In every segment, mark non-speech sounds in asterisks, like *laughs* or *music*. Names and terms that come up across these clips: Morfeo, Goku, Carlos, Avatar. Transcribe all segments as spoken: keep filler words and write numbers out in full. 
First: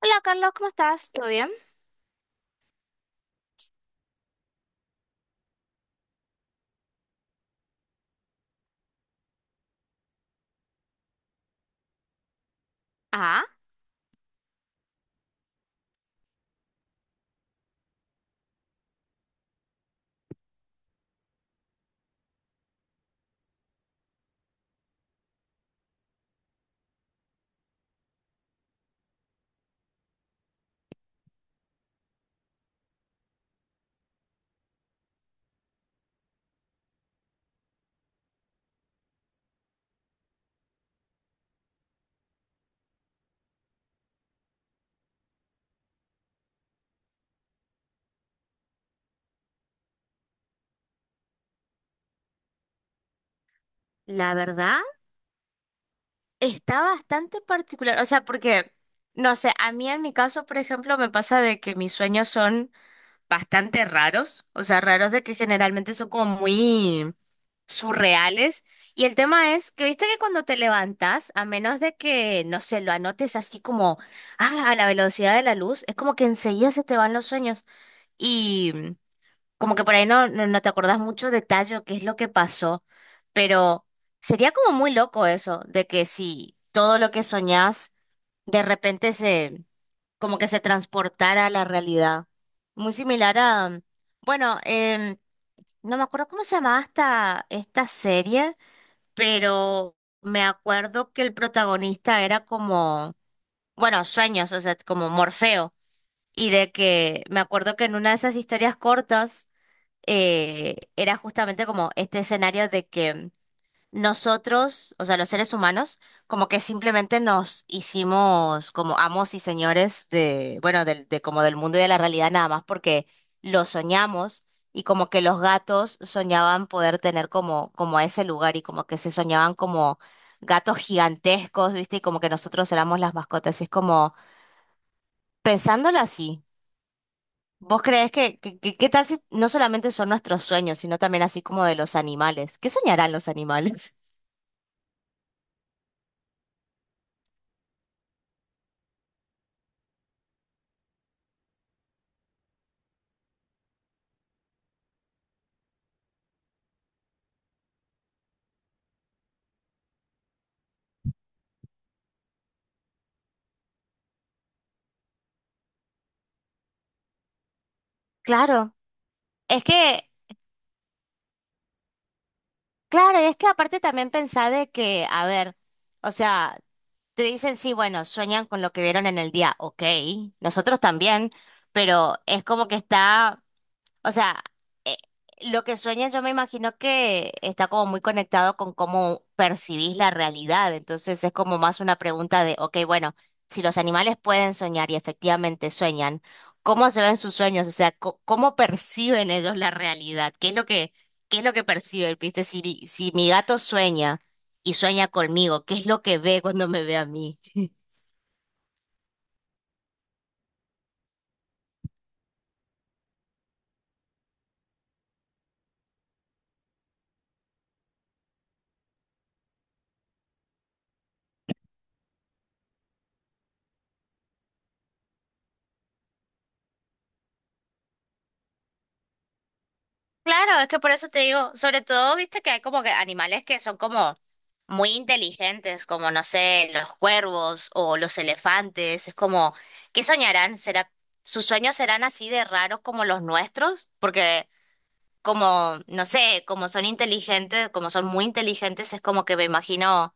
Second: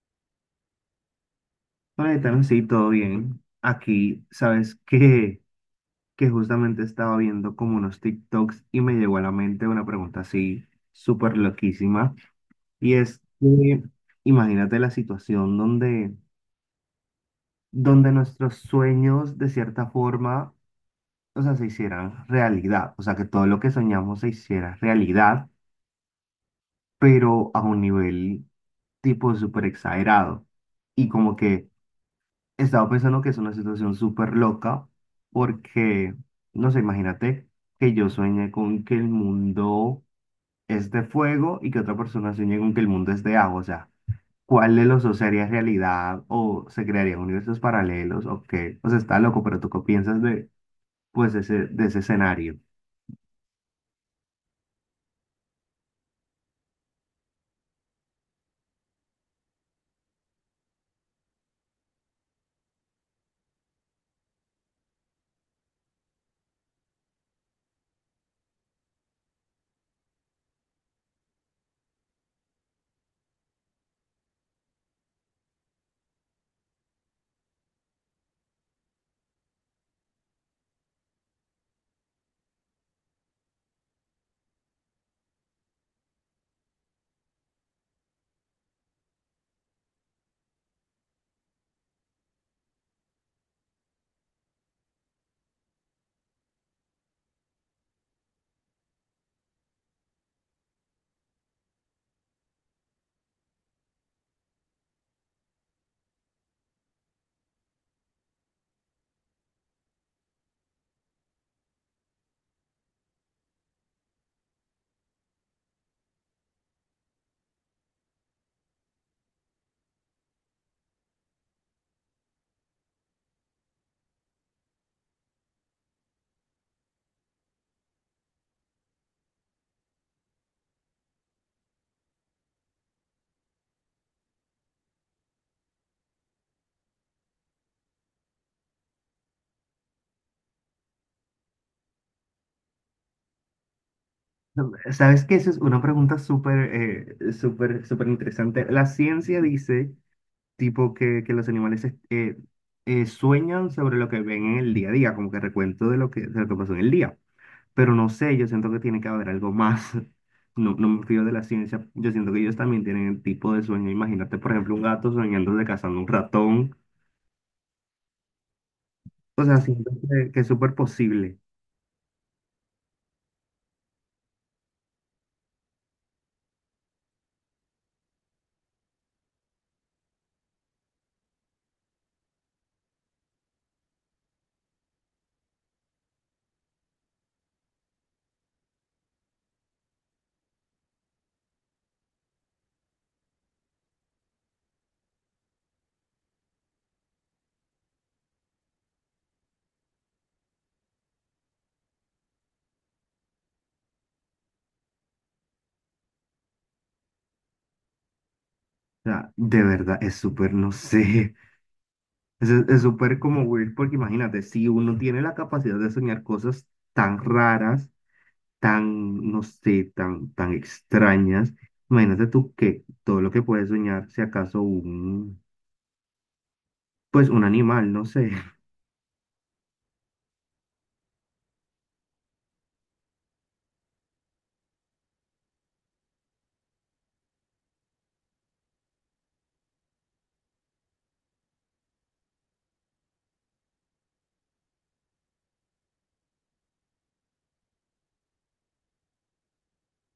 Hola Carlos, ¿cómo estás? ¿Todo bien? Vale, también sí, todo bien. Aquí, sabes que, *laughs* que justamente estaba viendo como unos TikToks y me llegó a la mente una pregunta así súper loquísima. Y es Ah, que imagínate la situación donde, donde nuestros sueños de cierta forma, o sea, se hicieran realidad. O sea, que todo lo que soñamos se hiciera realidad, pero a un nivel tipo súper exagerado. Y como que estaba pensando que es una situación súper loca porque, no sé, imagínate que yo sueñe con que el mundo es de fuego y que otra persona sueñe con que el mundo es de agua. O sea, ¿cuál de los dos sería realidad? ¿O se crearían universos paralelos? ¿O qué? O sea, está loco, pero ¿tú qué piensas de, pues, ese, de ese escenario? la verdad, está bastante particular. O sea, porque, no sé, a mí en mi caso, por ejemplo, me pasa de que mis sueños son bastante raros. O sea, raros de que generalmente son como muy surreales. Y el tema es que, viste que cuando te levantas, a menos de que, no sé, lo anotes así como, ah, a la velocidad de la luz, es como que enseguida se te van los sueños. Y como que por ahí no, no, no te acordás mucho detalle o qué es lo que pasó, pero sería como muy loco eso, de que si todo lo que soñás de repente se, como que se transportara a la realidad. Muy similar a, bueno, em, no me acuerdo cómo se llamaba esta, esta serie, pero me acuerdo que el protagonista era como, bueno, sueños, o sea, como Morfeo. Y de que me acuerdo que en una de esas historias cortas eh, era justamente como este escenario de que nosotros, o sea, los seres humanos, como que simplemente nos hicimos como amos y señores de, bueno, del de como del mundo y de la realidad nada más porque lo soñamos y como que los gatos soñaban poder tener como, como a ese lugar y como que se soñaban como gatos gigantescos, ¿viste? Y como que nosotros éramos las mascotas. Y es como pensándolo así. ¿Vos creés que, que- que- qué tal si no solamente son nuestros sueños, sino también así como de los animales? ¿Qué soñarán los animales? *laughs* No, ¿sabes qué? Esa es una pregunta súper, eh, súper, súper interesante. La ciencia dice tipo que, que los animales es- eh, eh, sueñan sobre lo que ven en el día a día, como que recuento de lo que, de lo que pasó en el día. Pero no sé, yo siento que tiene que haber algo más. *laughs* No, no me fío de la ciencia. Yo siento que ellos también tienen el tipo de sueño. Imagínate, por ejemplo, un gato soñando de cazando un ratón. Claro, O sea, es siento que, que, que es súper posible. claro, es que aparte también pensá de que, a ver, o sea, te dicen sí, bueno, sueñan con lo que vieron en el día, ok, nosotros también, pero es como que está. O sea, eh, lo que sueñas yo me imagino que está como muy conectado con cómo percibís la realidad. Entonces es como más una pregunta de, ok, bueno, si los animales pueden soñar y efectivamente sueñan, ¿cómo se ven sus sueños? O sea, co- ¿cómo perciben ellos la realidad? ¿Qué es lo que, qué es lo que perciben? ¿Viste? Si, mi- si mi gato sueña y sueña conmigo, ¿qué es lo que ve cuando me ve a mí? O sea, de verdad, es súper, no sé. *laughs* Es es súper como weird, porque imagínate, si uno tiene la capacidad de soñar cosas tan raras, tan, no sé, tan, tan extrañas. Imagínate tú que todo lo que puedes soñar, si acaso un, pues un animal, no sé. *laughs* Claro, es que por eso te digo, sobre todo, viste que hay como que animales que son como muy inteligentes, como no sé, los cuervos o los elefantes, es como, ¿qué soñarán? ¿Será, sus sueños serán así de raros como los nuestros? Porque como, no sé, como son inteligentes, como son muy inteligentes, es como que me imagino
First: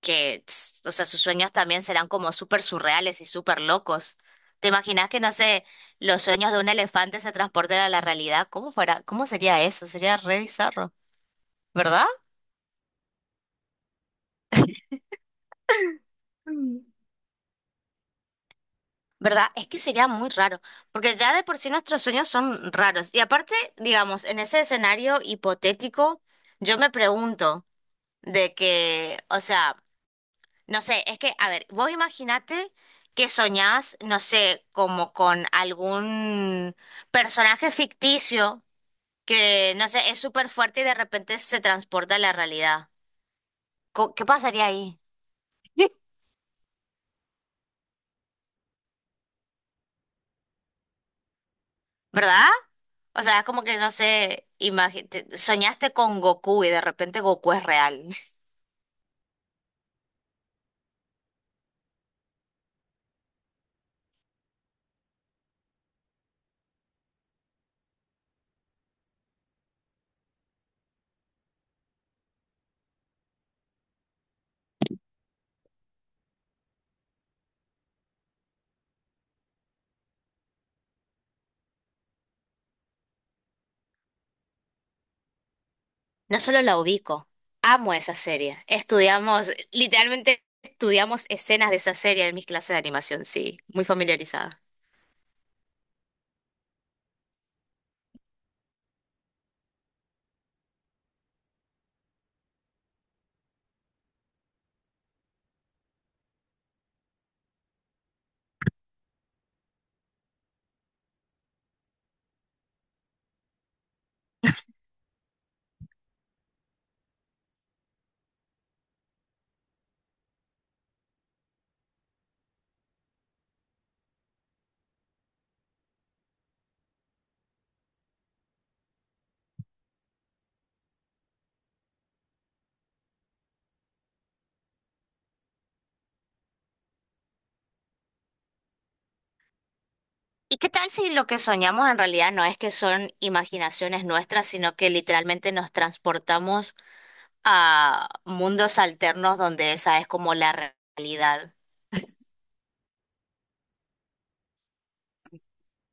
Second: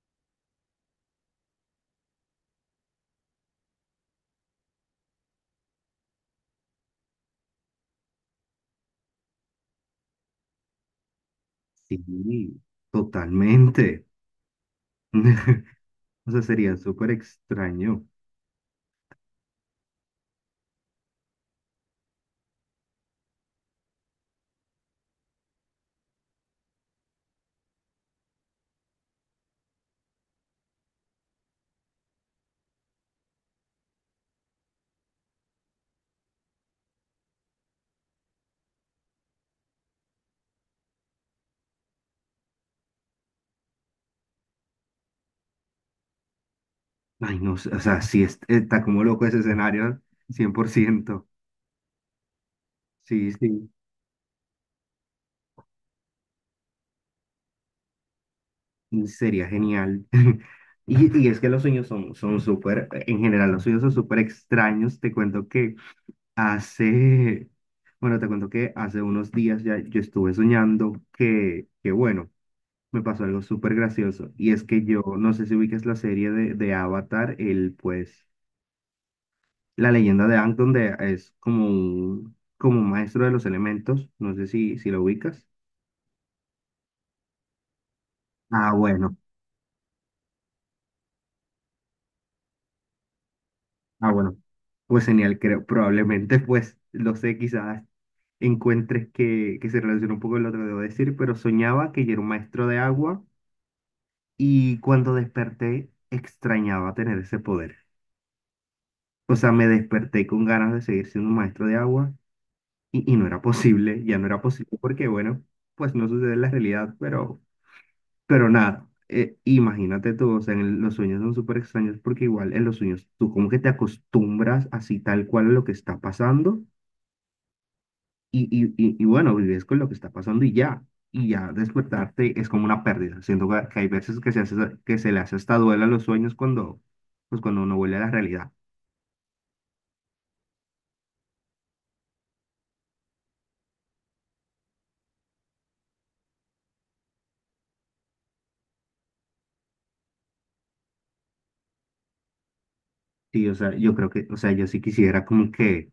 que, tss, o sea, sus sueños también serán como súper surreales y súper locos. ¿Te imaginas que, no sé, los sueños de un elefante se transporten a la realidad? ¿Cómo fuera? ¿Cómo sería eso? Sería re bizarro, ¿verdad? Sí, totalmente. *laughs* O sea, sería Mm. súper extraño. ¿Verdad? Es que sería muy raro, porque ya de por sí nuestros sueños son raros. Y aparte, digamos, en ese escenario hipotético, yo me pregunto de que, o sea, no sé, es que, a ver, vos imaginate que soñás, no sé, como con algún personaje ficticio que, no sé, es súper fuerte y de repente se transporta a la realidad. Co- ¿Qué pasaría ahí? Ay, no sé, o sea, sí es- está como loco ese escenario, cien por ciento. ¿Verdad? O Sí, sea, es como sí, que, no sé, imagi- te- soñaste con Goku y de repente Goku es real. *laughs* y sería genial. *laughs* Y, y es que los sueños son, son súper, en general, los sueños son súper extraños. Te cuento que hace, bueno, te cuento que hace unos días ya yo estuve soñando que, que bueno, me pasó algo súper gracioso. Y es que yo, no sé si ubicas la serie de, de Avatar, el pues, la leyenda de Aang, donde es como un, como un maestro de los elementos. No sé si, si lo ubicas. No solo la ubico, amo esa serie. Ah, bueno, Estudiamos, literalmente estudiamos escenas de esa serie en mis clases de animación, sí, muy ah, bueno. familiarizada. Pues genial, creo, probablemente, pues, lo sé, quizás encuentres que, que se relaciona un poco con lo que debo decir, pero soñaba que yo era un maestro de agua. Y cuando desperté, extrañaba tener ese poder. O sea, me desperté con ganas de seguir siendo un maestro de agua y, y no era posible, ya no era posible porque, bueno, pues no sucede en la realidad, pero, pero nada, eh, imagínate tú, o sea, en el- los sueños son súper extraños porque igual en los sueños tú como que te acostumbras así tal cual a lo que está pasando. Y, y, y, y bueno, vives con lo que está pasando y ya. Y ya despertarte es como una pérdida. Siento que que hay veces que se hace, que se le hace hasta duela a los sueños cuando, pues cuando uno vuelve a la realidad. ¿Y qué tal si lo que soñamos en realidad no es que son imaginaciones nuestras, sino que literalmente nos transportamos a mundos alternos donde esa es como la re- realidad? Sí, o sea, yo creo que, o sea, yo sí quisiera como que,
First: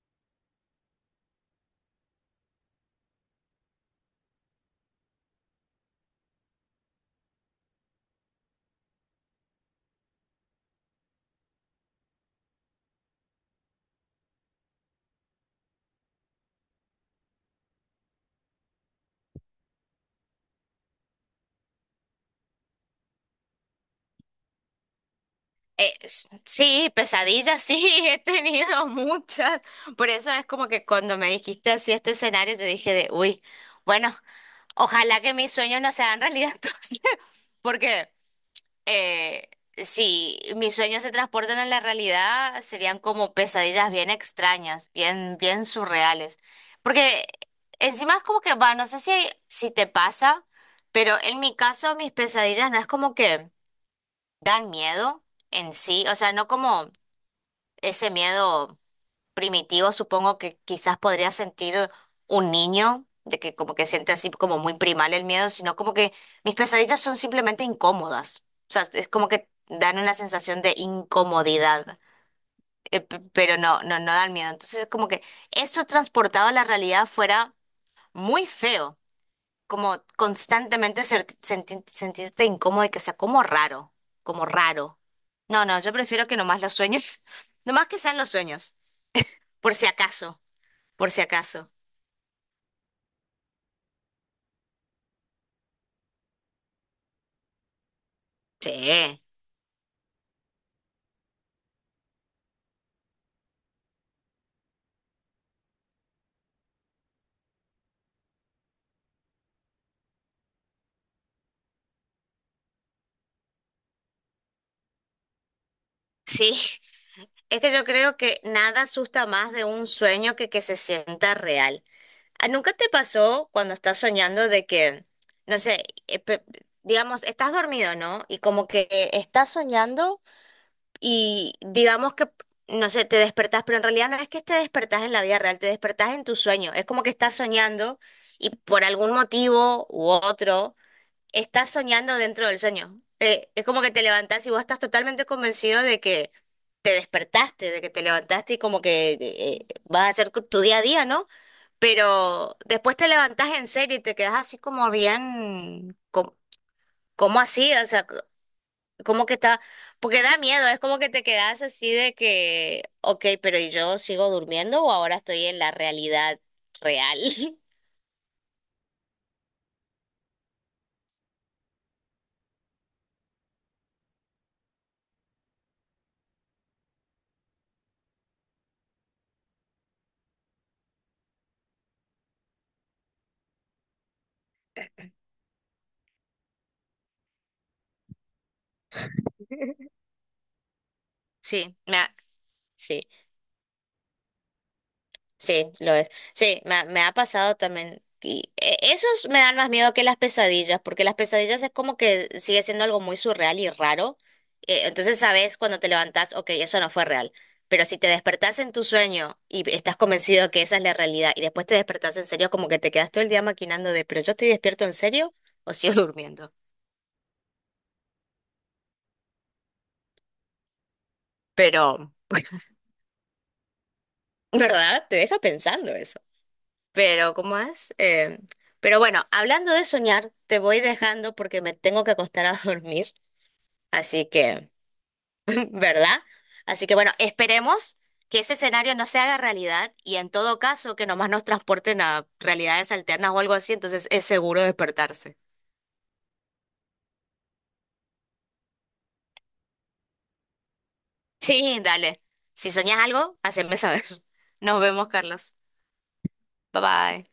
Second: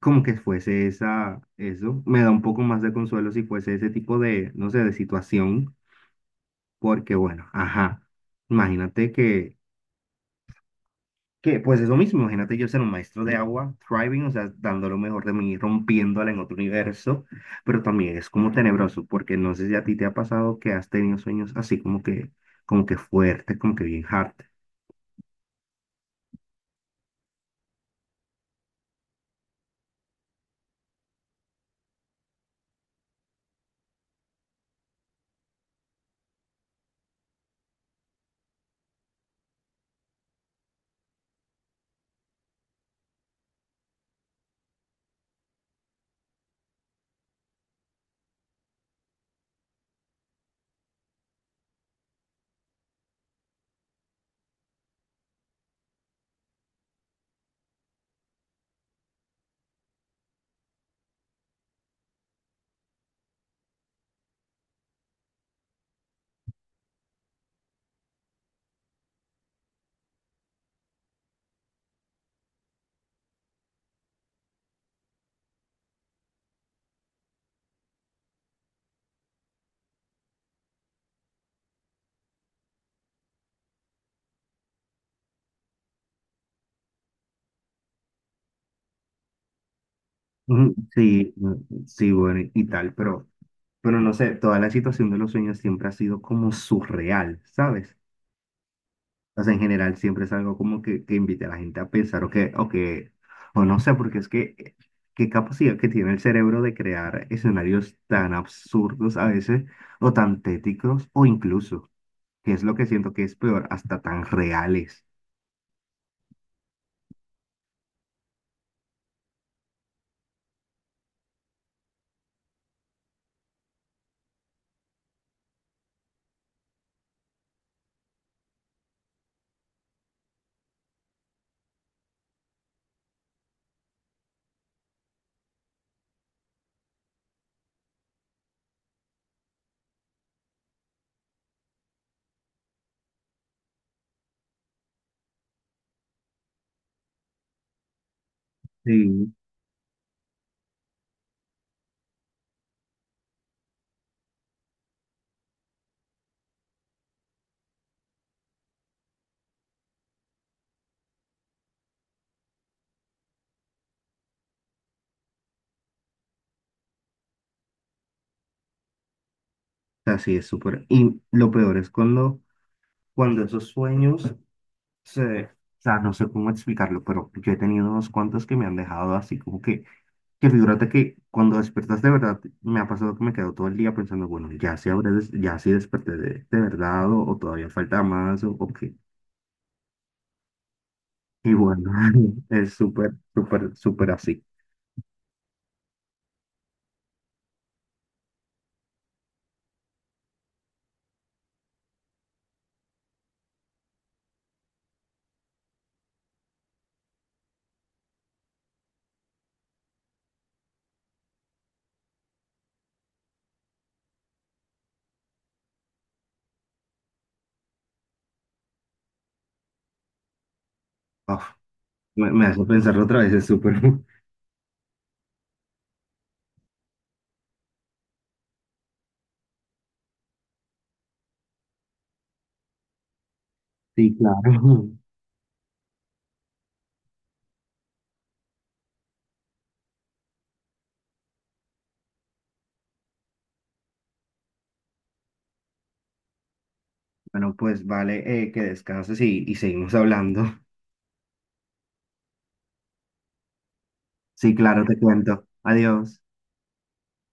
como que fuese esa, eso. Me da un poco más de consuelo si fuese ese tipo de, no sé, de situación. Porque bueno, ajá. Imagínate que Que pues es lo mismo, imagínate yo ser un maestro de agua, thriving, o sea, dando lo mejor de mí, rompiéndola en otro universo, pero también es como tenebroso, porque no sé si a ti te ha pasado que has tenido sueños así como que, como que fuertes, como que bien hard. Eh, s- sí, pesadillas, sí, *laughs* he tenido muchas. Por eso es como que cuando me dijiste así este escenario, yo dije de, uy, bueno, ojalá que mis sueños no sean realidad *laughs* entonces, porque eh, si mis sueños se transportan a la realidad, serían como pesadillas bien extrañas, bien, bien surreales. Porque encima es como que, va, no sé si, si te pasa, pero en mi caso mis pesadillas no es como que dan miedo en sí, o sea, no como ese miedo primitivo, supongo que quizás podría sentir un niño, de que como que siente así como muy primal el miedo, sino como que mis pesadillas son simplemente incómodas. O sea, es como que dan una sensación de incomodidad, eh, p- pero no, no, no dan miedo. Entonces es como que eso transportado a la realidad fuera muy feo, como constantemente ser- senti- sentirte incómodo y que sea como raro, como raro. No, no, yo prefiero que nomás los sueños, *laughs* nomás que sean los sueños, por si acaso Ujú, por si sí, acaso. mm, sí, bueno, y y tal, pero, pero no sé, toda la situación de los sueños siempre ha sido como surreal, ¿sabes? Sí, O sea, en general siempre es algo como que, que invite a la gente a pensar o que, o que, o no sé, porque es que eh, qué capacidad que tiene el cerebro de crear escenarios tan absurdos a veces, o tan tétricos o incluso, que es lo que siento que es peor, hasta tan reales. sí. Es que yo creo que nada asusta más de un sueño que que se sienta real. ¿A- ¿Nunca te pasó cuando estás soñando de que, no sé, eh, pe- digamos, estás dormido, ¿no? Y como que eh, estás soñando y digamos que, no sé, te despertás, pero en realidad no es que te despertás en la vida real, te despertás en tu sueño. Es como que estás soñando y por algún motivo u otro estás soñando dentro del sueño. Eh, es como que te levantás y vos estás totalmente convencido de que te despertaste, de que te levantaste y como que Sí. eh, vas a hacer tu tu día a día, ¿no? Pero después te levantás en serio y te quedás así como bien, como, como así, o sea, co- como que está, porque da miedo, es como que te quedás así de que, ok, pero ¿y yo sigo durmiendo o ahora estoy en la realidad real? *laughs* O sea, sí, es súper. Y lo peor es cuando, cuando esos sueños se... O sea, no sé cómo explicarlo, pero yo he tenido unos cuantos que me han dejado así como que Que figúrate que cuando despertas de verdad, me ha pasado que me quedo todo el día pensando, bueno, ya sí, habré des- ya sí desperté de, de verdad o, o todavía falta más o, o qué. Y Sí, bueno, me ha- *laughs* es sí. súper, súper, súper así. Sí, lo es. Sí, me, ha me ha pasado también. Y eh, esos me dan más miedo que las pesadillas, porque las pesadillas es como que sigue siendo algo muy surreal y raro. Eh, entonces sabes cuando te levantás, ok, eso no fue real. Pero si te despertás en tu sueño y estás convencido que esa es la realidad y después te despertás en serio, como que te quedas todo el día maquinando de, pero yo estoy despierto en serio o sigo *laughs* durmiendo. Uf, Pero, me, me hace pensarlo otra vez, es súper. *laughs* ¿verdad? Te deja pensando eso. Pero, ¿cómo es? Eh, pero bueno, hablando de soñar, te voy dejando porque me tengo que acostar a *laughs* dormir. Sí, Así que, claro. *laughs* ¿verdad? Así que bueno, esperemos que ese escenario no se haga realidad y en todo caso que nomás nos transporten a realidades alternas o algo así, entonces es seguro despertarse. Bueno, pues vale, eh, que descanses y, y seguimos hablando. Sí, dale. Si soñas algo, haceme saber. *laughs* Sí, Nos claro, te vemos, cuento. Carlos. Adiós. Bye bye.